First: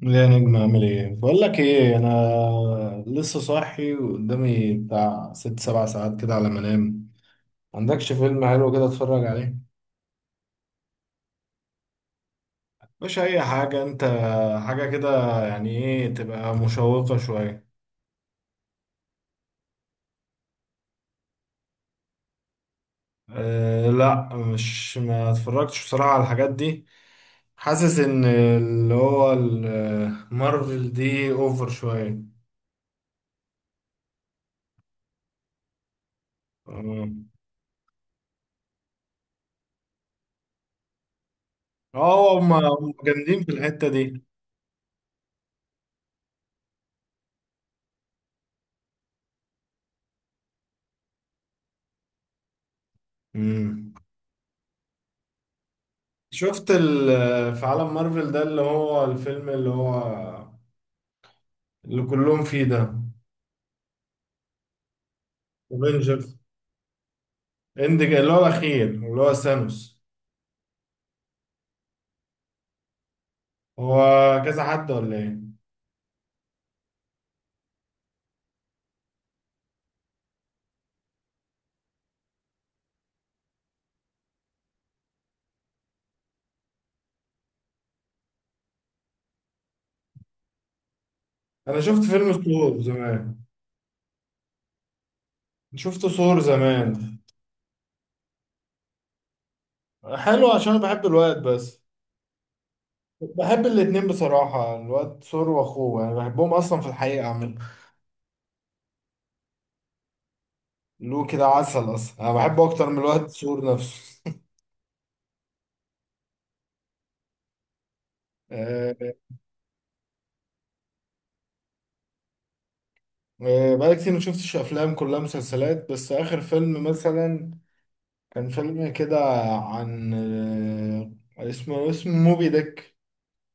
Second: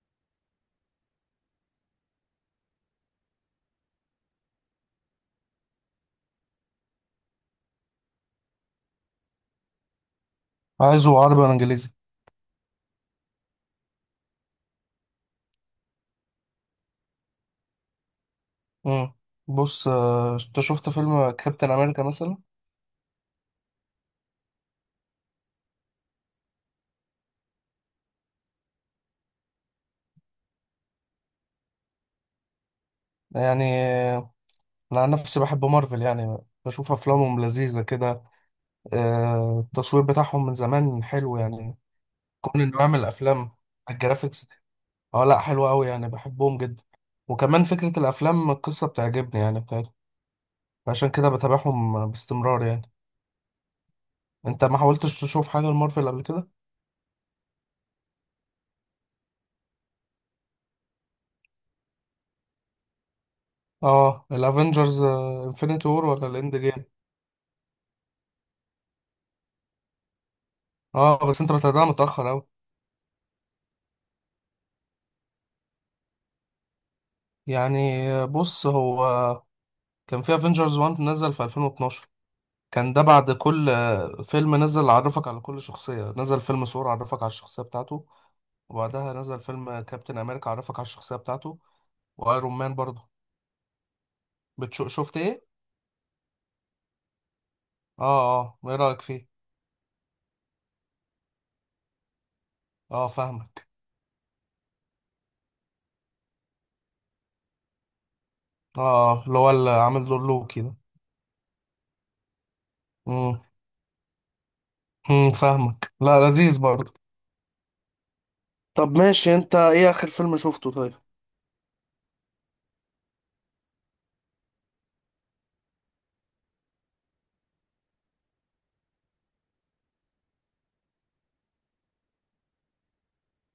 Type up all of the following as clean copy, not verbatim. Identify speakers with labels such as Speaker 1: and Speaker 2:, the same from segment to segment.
Speaker 1: لا يا نجم، اعمل ايه؟ بقول لك ايه، انا لسه صاحي وقدامي بتاع 6 7 ساعات كده على ما انام. عندكش فيلم حلو كده اتفرج عليه؟
Speaker 2: عايزه عربي ولا انجليزي؟
Speaker 1: مش اي حاجه انت، حاجه كده، يعني ايه تبقى مشوقه شويه.
Speaker 2: امم بص، انت شفت فيلم كابتن امريكا مثلا؟
Speaker 1: أه لا، مش ما اتفرجتش بصراحه على الحاجات دي. حاسس ان اللي هو مارفل دي اوفر شويه.
Speaker 2: يعني آه، انا عن نفسي بحب مارفل يعني. بشوف
Speaker 1: اه،
Speaker 2: افلامهم لذيذه كده. التصوير بتاعهم من زمان حلو يعني.
Speaker 1: آه، هم
Speaker 2: كون انه
Speaker 1: هم
Speaker 2: يعمل
Speaker 1: جامدين في
Speaker 2: افلام،
Speaker 1: الحته دي.
Speaker 2: الجرافيكس، اه لا حلو قوي يعني، بحبهم جدا. وكمان فكره الافلام، القصه بتعجبني يعني بتاعتهم. عشان كده بتابعهم باستمرار يعني.
Speaker 1: مم.
Speaker 2: انت ما حاولتش تشوف حاجه لمارفل قبل كده؟
Speaker 1: شفت في عالم مارفل ده، اللي هو الفيلم اللي هو اللي كلهم فيه ده.
Speaker 2: اه، الافنجرز انفينيتي وور ولا
Speaker 1: افنجرز
Speaker 2: الاند جيم؟
Speaker 1: اند، اللي هو الاخير اللي هو ثانوس.
Speaker 2: اه بس انت بتابعها متاخر قوي.
Speaker 1: هو كذا حد ولا ايه؟
Speaker 2: يعني بص هو كان في افنجرز 1 نزل في 2012. كان ده بعد كل فيلم نزل عرفك على كل شخصية. نزل فيلم ثور عرفك على الشخصية بتاعته، وبعدها نزل فيلم كابتن امريكا عرفك على الشخصية بتاعته،
Speaker 1: انا شفت فيلم
Speaker 2: وايرون مان
Speaker 1: ثور
Speaker 2: برضه.
Speaker 1: زمان.
Speaker 2: شفت ايه؟
Speaker 1: شفت ثور زمان.
Speaker 2: اه اه، ايه رأيك فيه؟
Speaker 1: حلو عشان أنا بحب الواد، بس
Speaker 2: اه
Speaker 1: بحب
Speaker 2: فاهمك.
Speaker 1: الاتنين بصراحة، الواد ثور واخوه، يعني بحبهم اصلا في الحقيقة. عامل
Speaker 2: اه، اللي هو اللي عامل دور لوكي ده.
Speaker 1: له كده عسل اصلا، انا بحبه اكتر من الواد
Speaker 2: امم
Speaker 1: ثور نفسه.
Speaker 2: فاهمك. لا لذيذ برضه. طب ماشي، انت ايه اخر فيلم شفته طيب؟
Speaker 1: آه، بقالي كتير ما شفتش افلام، كلها مسلسلات، بس اخر فيلم مثلا كان فيلم كده عن، آه، اسمه موبي ديك،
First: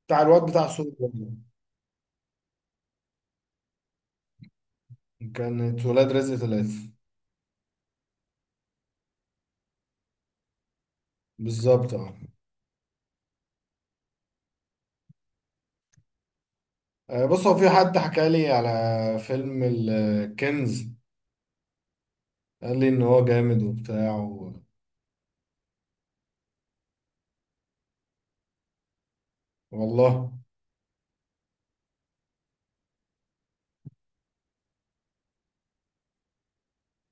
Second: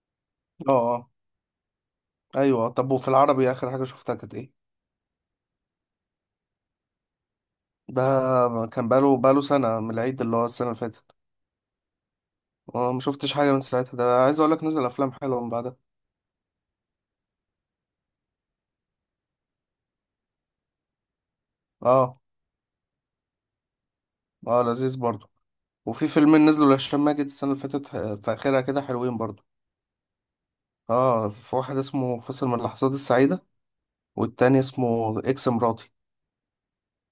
Speaker 1: بتاع الواد بتاع
Speaker 2: اه
Speaker 1: سوريا
Speaker 2: اه.
Speaker 1: ده.
Speaker 2: ايوه، طب وفي العربي اخر حاجة شفتها كانت ايه؟
Speaker 1: كانت ولاد رزق 3.
Speaker 2: ده كان بقاله سنة من العيد، اللي هو السنة اللي فاتت.
Speaker 1: بالظبط اه.
Speaker 2: اه ما شفتش حاجة من ساعتها. ده عايز اقول لك نزل افلام حلوة من بعدها.
Speaker 1: آه، بص هو في حد حكى لي على فيلم الكنز،
Speaker 2: اه.
Speaker 1: قال لي ان هو جامد وبتاع
Speaker 2: اه لذيذ برضه. وفي فيلمين نزلوا لهشام ماجد السنة اللي فاتت، في اخرها كده، حلوين برضه.
Speaker 1: والله.
Speaker 2: اه، في واحد اسمه فاصل من اللحظات السعيدة والتاني اسمه اكس مراتي.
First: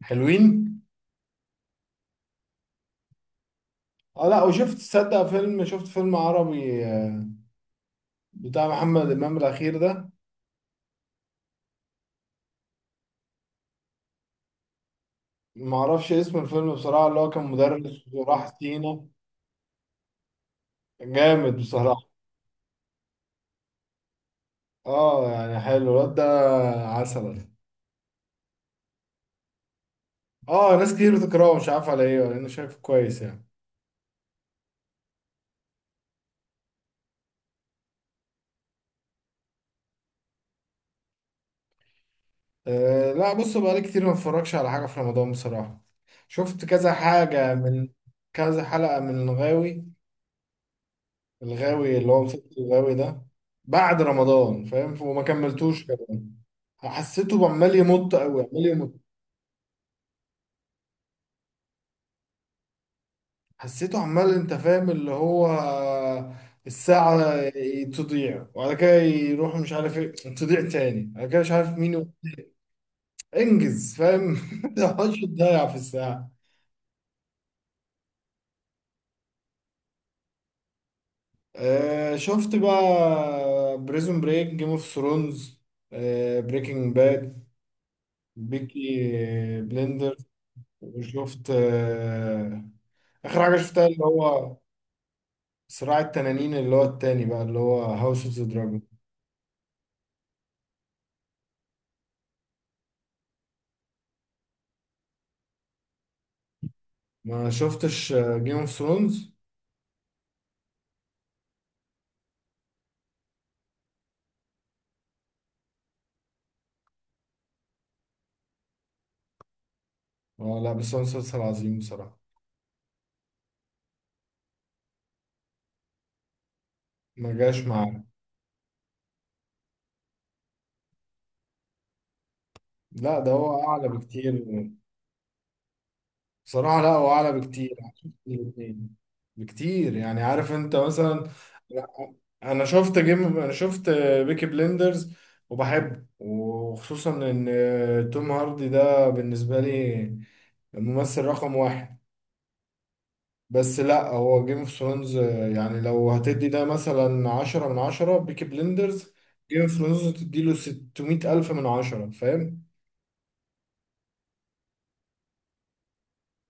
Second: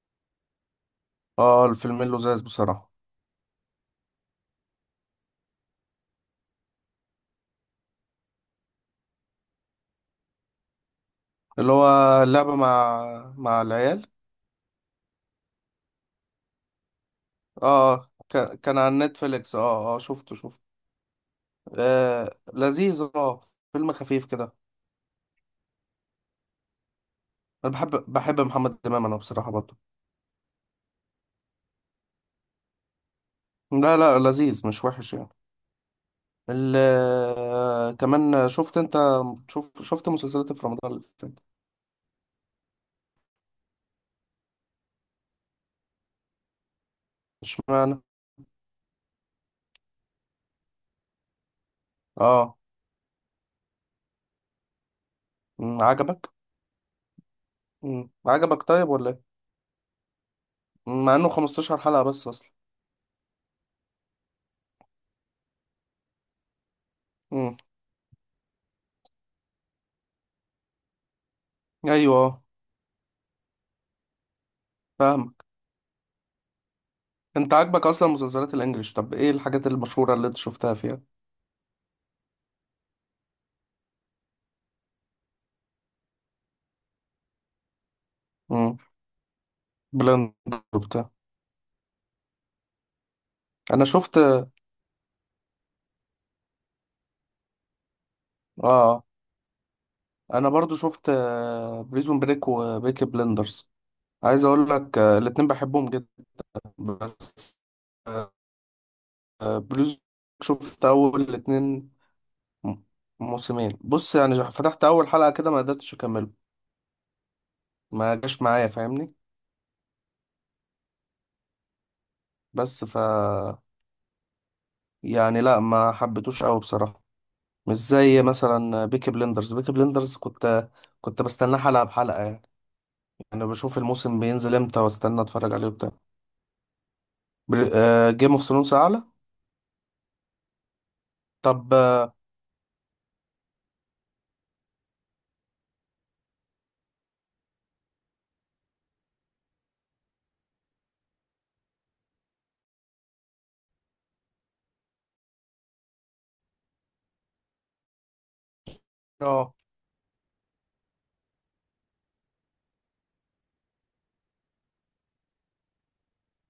Speaker 1: حلوين.
Speaker 2: اه، الفيلمين لذاذ بصراحة.
Speaker 1: اه لا، وشفت تصدق فيلم، شفت فيلم عربي آه، بتاع محمد امام الاخير ده،
Speaker 2: اللي هو اللعبة مع العيال.
Speaker 1: ما اعرفش اسم الفيلم بصراحه، اللي هو كان مدرس
Speaker 2: اه،
Speaker 1: وراح
Speaker 2: كان على
Speaker 1: سينا.
Speaker 2: نتفليكس. اه اه شفته.
Speaker 1: جامد بصراحه.
Speaker 2: آه لذيذ اه. فيلم خفيف كده.
Speaker 1: اه، يعني حلو الواد ده، عسل.
Speaker 2: انا بحب محمد امام انا بصراحه برضه.
Speaker 1: اه، ناس كتير بتكرهه، مش عارف على ايه، انا شايفه كويس يعني.
Speaker 2: لا لا، لذيذ مش وحش يعني. ال آه، كمان شفت انت، شفت مسلسلات في رمضان اللي فات؟
Speaker 1: آه لا، بص بقالي كتير ما اتفرجش على حاجه في رمضان بصراحه. شفت كذا حاجه من،
Speaker 2: اشمعنى؟
Speaker 1: كذا حلقه من الغاوي، الغاوي اللي هو مسلسل
Speaker 2: اه.
Speaker 1: الغاوي ده، بعد رمضان فاهم، وما كملتوش
Speaker 2: عجبك؟
Speaker 1: كمان. حسيته عمال يمط قوي،
Speaker 2: عجبك
Speaker 1: عمال
Speaker 2: طيب
Speaker 1: يمط.
Speaker 2: ولا ايه؟ مع انه 15 حلقه بس اصلا.
Speaker 1: حسيته عمال، انت فاهم، اللي هو الساعة
Speaker 2: أمم.
Speaker 1: تضيع وبعد كده يروح مش عارف ايه، تضيع تاني بعد كده مش عارف مين و...
Speaker 2: ايوه،
Speaker 1: انجز فاهم. ما تقعدش
Speaker 2: فاهمك.
Speaker 1: تضيع في الساعة.
Speaker 2: انت عاجبك اصلا مسلسلات الانجليش؟ طب ايه الحاجات المشهوره اللي انت شفتها فيها؟
Speaker 1: آه شفت بقى بريزون بريك، جيم اوف ثرونز، آه بريكنج باد،
Speaker 2: أمم.
Speaker 1: بيكي بلندر،
Speaker 2: بلاند وبتاع.
Speaker 1: وشفت اخر حاجة
Speaker 2: انا
Speaker 1: شفتها اللي
Speaker 2: شفت اه.
Speaker 1: هو صراع التنانين، اللي هو التاني بقى اللي هو هاوس اوف ذا دراجون.
Speaker 2: آه. انا برضو شفت بريزون بريك وبيكي بلندرز. عايز اقول لك الاتنين بحبهم جدا
Speaker 1: ما
Speaker 2: بس.
Speaker 1: شفتش جيم اوف ثرونز.
Speaker 2: بلوز. شفت اول الاتنين. م- موسمين. بص يعني، فتحت اول حلقة كده ما قدرتش اكمله. ما جاش معايا فاهمني.
Speaker 1: اه لا، بس هو مسلسل عظيم بصراحة.
Speaker 2: بس ف يعني لا، ما حبيتوش قوي بصراحة.
Speaker 1: ما جاش
Speaker 2: مش
Speaker 1: معاه،
Speaker 2: زي مثلا بيكي بلندرز. بيكي بلندرز كنت بستناه حلقة بحلقة يعني.
Speaker 1: لا ده
Speaker 2: يعني
Speaker 1: هو
Speaker 2: بشوف
Speaker 1: أعلى
Speaker 2: الموسم
Speaker 1: بكتير.
Speaker 2: بينزل امتى واستنى اتفرج عليه وبتاع.
Speaker 1: بصراحة لا، هو أعلى بكتير. شفت
Speaker 2: جيم اوف ثرونز
Speaker 1: الاتنين
Speaker 2: اعلى.
Speaker 1: بكتير يعني، عارف أنت مثلا؟
Speaker 2: طب
Speaker 1: لا،
Speaker 2: اه
Speaker 1: أنا شفت جيم، أنا شفت بيكي بليندرز وبحبه، وخصوصا إن توم هاردي ده بالنسبة لي الممثل رقم واحد. بس لا، هو جيم اوف ثرونز يعني، لو هتدي ده مثلا 10 من 10، بيكي بليندرز،
Speaker 2: آه،
Speaker 1: جيم اوف ثرونز تديله 600 ألف من 10، فاهم؟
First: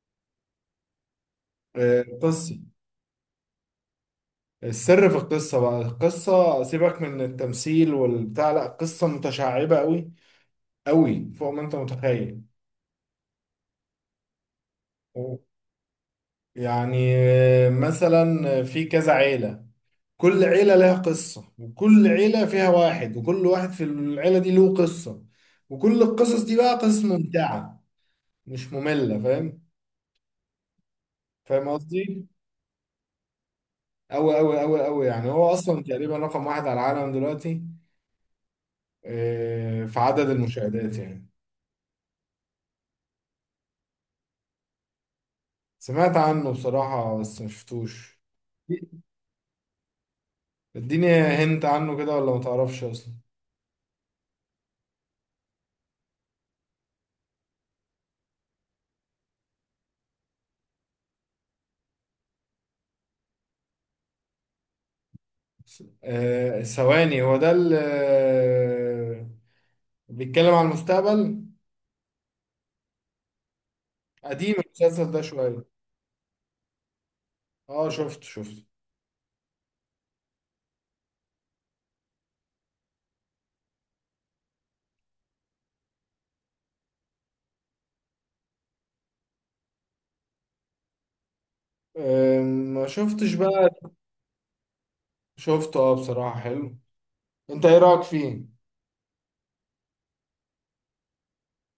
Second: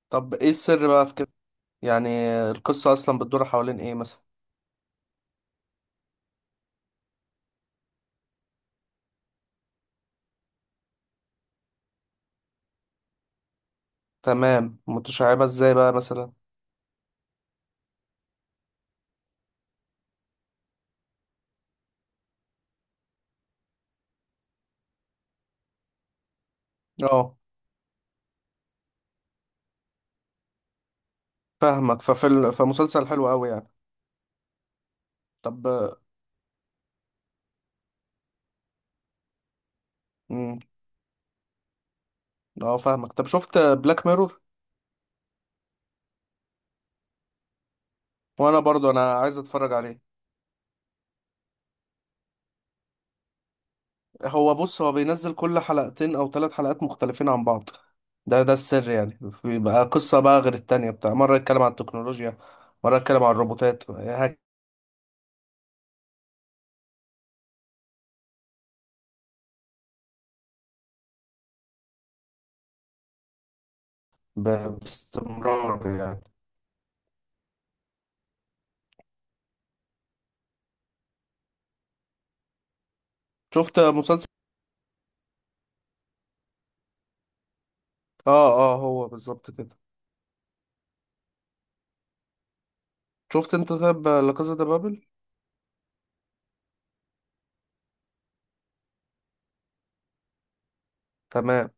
Speaker 2: طب ايه السر بقى في كده؟
Speaker 1: آه،
Speaker 2: يعني
Speaker 1: القصة.
Speaker 2: القصة أصلا بتدور حوالين إيه مثلا؟
Speaker 1: السر في القصة بقى، القصة، سيبك من التمثيل والبتاع، لا قصة متشعبة قوي، قوي فوق ما انت متخيل.
Speaker 2: تمام،
Speaker 1: و-
Speaker 2: متشعبة إزاي بقى مثلا؟
Speaker 1: يعني آه، مثلا في كذا عيلة، كل عيلة لها قصة، وكل عيلة فيها واحد، وكل واحد في العيلة دي له قصة. وكل القصص دي بقى قصص
Speaker 2: اه
Speaker 1: ممتعة، مش مملة فاهم، فاهم
Speaker 2: فاهمك.
Speaker 1: قصدي؟
Speaker 2: فمسلسل حلو أوي يعني.
Speaker 1: أوي أوي أوي أوي، يعني هو أصلا
Speaker 2: طب.
Speaker 1: تقريبا رقم واحد على العالم دلوقتي، آه، في عدد
Speaker 2: مم.
Speaker 1: المشاهدات يعني.
Speaker 2: اه فاهمك. طب شفت بلاك ميرور؟
Speaker 1: سمعت عنه بصراحة، بس مشفتوش.
Speaker 2: وأنا برضو عايز أتفرج عليه.
Speaker 1: اديني هنت عنه كده، ولا ما تعرفش اصلا؟
Speaker 2: هو بص بينزل كل حلقتين أو 3 حلقات مختلفين عن بعض. ده السر يعني. بيبقى قصة بقى غير التانية بتاع. مرة يتكلم عن التكنولوجيا، مرة يتكلم عن الروبوتات
Speaker 1: آه ثواني، هو ده اللي آه، بيتكلم عن المستقبل. قديم المسلسل ده شوية.
Speaker 2: باستمرار يعني.
Speaker 1: اه شفت.
Speaker 2: شفت مسلسل. اه اه، هو بالظبط كده.
Speaker 1: آه ما شفتش
Speaker 2: شفت
Speaker 1: بقى.
Speaker 2: انت طيب لا كازا دي بابل؟
Speaker 1: شفته اه، بصراحة حلو. انت ايه رأيك فيه؟
Speaker 2: تمام.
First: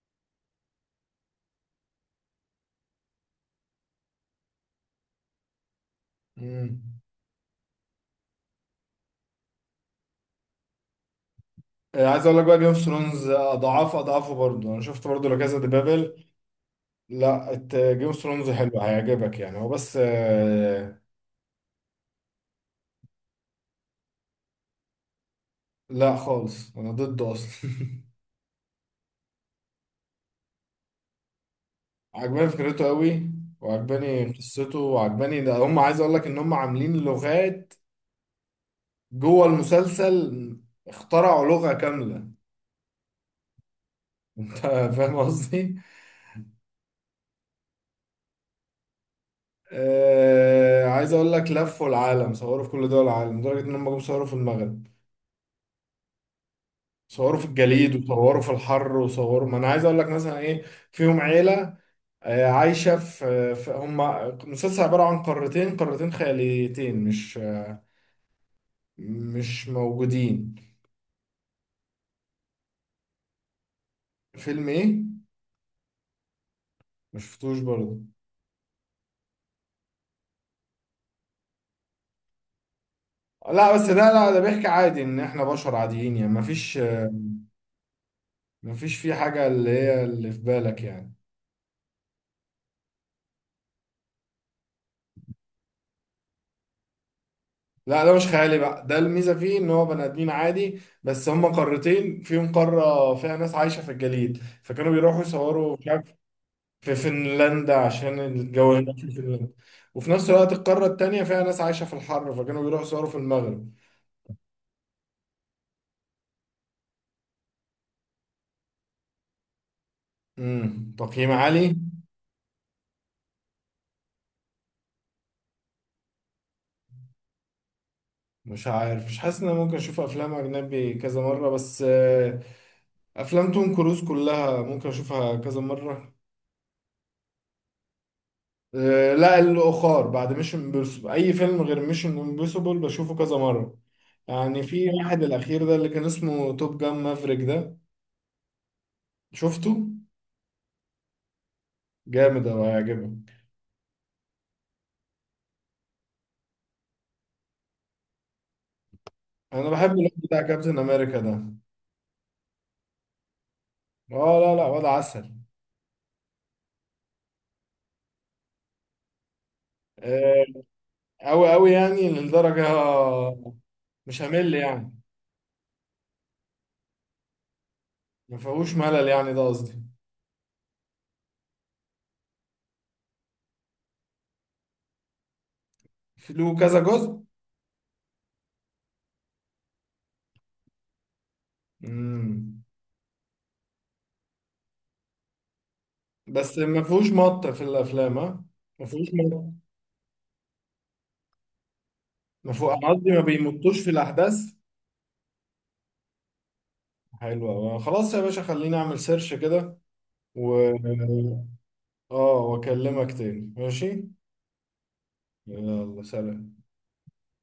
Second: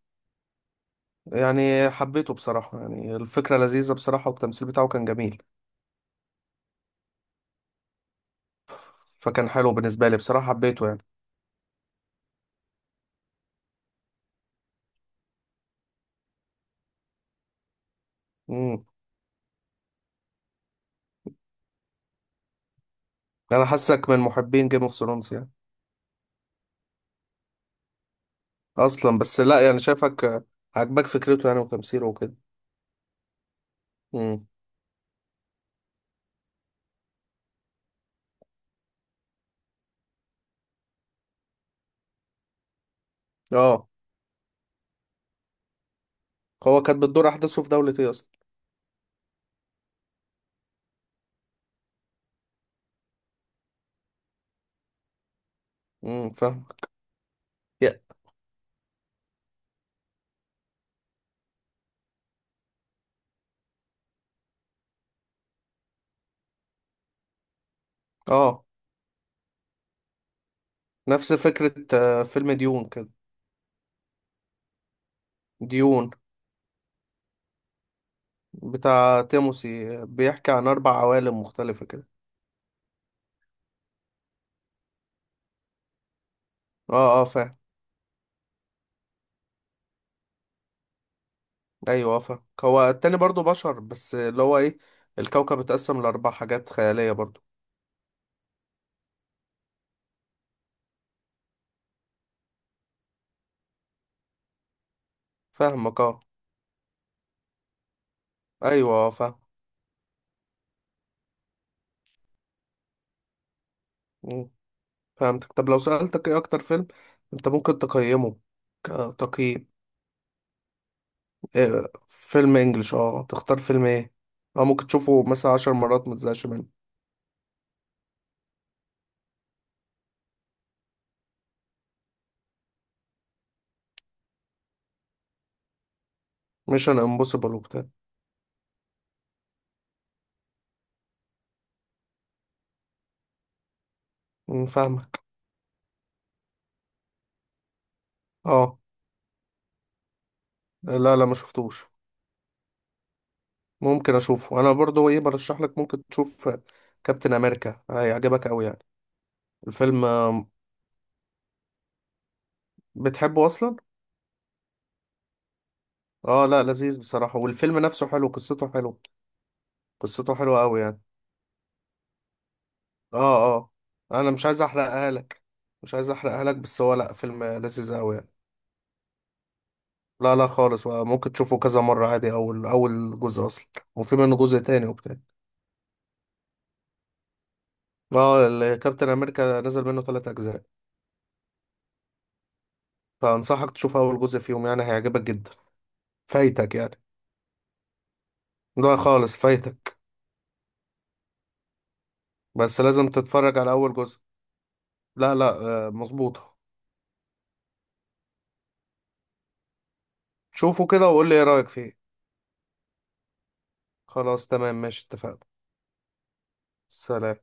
Speaker 2: يعني حبيته بصراحة، يعني الفكرة لذيذة بصراحة، والتمثيل بتاعه كان جميل.
Speaker 1: مم.
Speaker 2: فكان حلو بالنسبة لي بصراحة، حبيته يعني.
Speaker 1: آه، عايز اقول لك بقى، جيم اوف ثرونز اضعاف اضعافه برضه. انا شفت برضه لا كازا دي بابل، لا، جيم اوف ثرونز حلو
Speaker 2: امم
Speaker 1: هيعجبك يعني، هو بس آه،
Speaker 2: انا حاسك من محبين جيم اوف ثرونز يعني
Speaker 1: لا خالص انا ضده اصلا.
Speaker 2: اصلا. بس لا يعني شايفك عاجبك فكرته يعني وتمثيله وكده.
Speaker 1: عجباني فكرته قوي، وعجباني
Speaker 2: امم
Speaker 1: قصته، وعجباني ده، هم عايز اقول لك ان هم عاملين لغات جوه المسلسل، اخترعوا لغة كاملة.
Speaker 2: اه.
Speaker 1: انت فاهم قصدي.
Speaker 2: هو كانت بتدور احداثه في دولة ايه اصلا؟
Speaker 1: آه، عايز اقول لك لفوا العالم، صوروا في كل دول العالم، لدرجة ان هم جم صوروا في المغرب.
Speaker 2: فاهمك.
Speaker 1: صوروا في الجليد،
Speaker 2: يا-
Speaker 1: وصوروا في الحر، وصوروا، ما انا عايز اقول لك مثلا ايه. فيهم عيلة آه، عايشة هم مسلسل عبارة عن قارتين، قارتين خياليتين، مش
Speaker 2: اه،
Speaker 1: مش موجودين.
Speaker 2: نفس فكرة فيلم ديون كده.
Speaker 1: فيلم ايه؟
Speaker 2: ديون،
Speaker 1: مشفتوش برضه.
Speaker 2: بتاع تيموسي، بيحكي عن 4 عوالم مختلفة كده.
Speaker 1: لا بس ده، لا ده بيحكي عادي ان احنا بشر عاديين يعني، مفيش
Speaker 2: اه اه فاهم.
Speaker 1: مفيش فيه حاجة اللي هي اللي في بالك يعني.
Speaker 2: ايوه، فاهم. هو التاني برضو بشر بس اللي هو ايه، الكوكب اتقسم لاربع حاجات خيالية برضو.
Speaker 1: لا ده مش خيالي بقى، ده الميزة فيه ان هو بني ادمين عادي، بس هما قارتين فيهم قارة فيها ناس عايشة في الجليد، فكانوا بيروحوا يصوروا مش
Speaker 2: فاهمك
Speaker 1: عارف
Speaker 2: اه.
Speaker 1: في فنلندا عشان الجو
Speaker 2: ايوه،
Speaker 1: هناك في
Speaker 2: فاهم.
Speaker 1: فنلندا. وفي نفس الوقت القارة التانية فيها ناس عايشة في الحر، فكانوا بيروحوا يصوروا في المغرب.
Speaker 2: مم، فهمتك. طب لو سألتك ايه اكتر فيلم انت ممكن تقيمه كتقييم؟
Speaker 1: تقييم عالي.
Speaker 2: إيه فيلم انجلش اه تختار فيلم ايه اه ممكن تشوفه مثلا 10 مرات ما تزهقش منه؟
Speaker 1: مش عارف، مش حاسس ان انا ممكن اشوف افلام اجنبي كذا مره، بس آه، افلام توم كروز كلها ممكن اشوفها كذا مره.
Speaker 2: ميشن امبوسيبل وبتاع؟
Speaker 1: آه، لا الاخر بعد ميشن امبوسيبل، اي فيلم غير ميشن امبوسيبل بشوفه كذا مره. يعني
Speaker 2: مم،
Speaker 1: في
Speaker 2: فاهمك.
Speaker 1: واحد الاخير ده اللي كان اسمه توب جان مافريك ده،
Speaker 2: اه.
Speaker 1: شفته؟
Speaker 2: لا لا، ما شفتوش.
Speaker 1: جامد اوي هيعجبك.
Speaker 2: ممكن اشوفه انا برضو. ايه برشح لك ممكن تشوف؟ كابتن امريكا، هيعجبك قوي يعني.
Speaker 1: انا بحب
Speaker 2: الفيلم
Speaker 1: الواد بتاع كابتن امريكا ده.
Speaker 2: بتحبه اصلا.
Speaker 1: اه لا لا، واد عسل.
Speaker 2: اه لا لذيذ بصراحة، والفيلم نفسه حلو، قصته حلو، قصته
Speaker 1: آه،
Speaker 2: حلوة قوي يعني.
Speaker 1: اوي اوي يعني لدرجه،
Speaker 2: اه اه.
Speaker 1: مش
Speaker 2: انا مش
Speaker 1: همل
Speaker 2: عايز
Speaker 1: يعني،
Speaker 2: احرقها لك، مش عايز احرقها لك، بس هو لا، فيلم لذيذ قوي يعني.
Speaker 1: ما فيهوش ملل يعني ده قصدي.
Speaker 2: لا لا خالص، ممكن تشوفه كذا مرة عادي. اول جزء اصلا، وفي منه جزء تاني وبتاع.
Speaker 1: له كذا جزء؟
Speaker 2: اه كابتن امريكا نزل منه 3 اجزاء.
Speaker 1: امم.
Speaker 2: فانصحك تشوف اول جزء فيهم يعني، هيعجبك جدا.
Speaker 1: بس
Speaker 2: فايتك
Speaker 1: ما
Speaker 2: يعني.
Speaker 1: فيهوش مط في الافلام ها؟ ما
Speaker 2: لا
Speaker 1: فيهوش
Speaker 2: خالص
Speaker 1: مط،
Speaker 2: فايتك.
Speaker 1: ما فيه،
Speaker 2: بس
Speaker 1: انا
Speaker 2: لازم
Speaker 1: قصدي ما
Speaker 2: تتفرج على
Speaker 1: بيمطوش في
Speaker 2: اول جزء.
Speaker 1: الاحداث.
Speaker 2: لا لا. مظبوطة.
Speaker 1: حلو أوي. خلاص يا باشا، خليني اعمل سيرش كده و
Speaker 2: شوفه كده وقول لي ايه رأيك فيه.
Speaker 1: اه واكلمك تاني ماشي.
Speaker 2: خلاص تمام ماشي، اتفقنا.
Speaker 1: يلا سلام.
Speaker 2: سلام.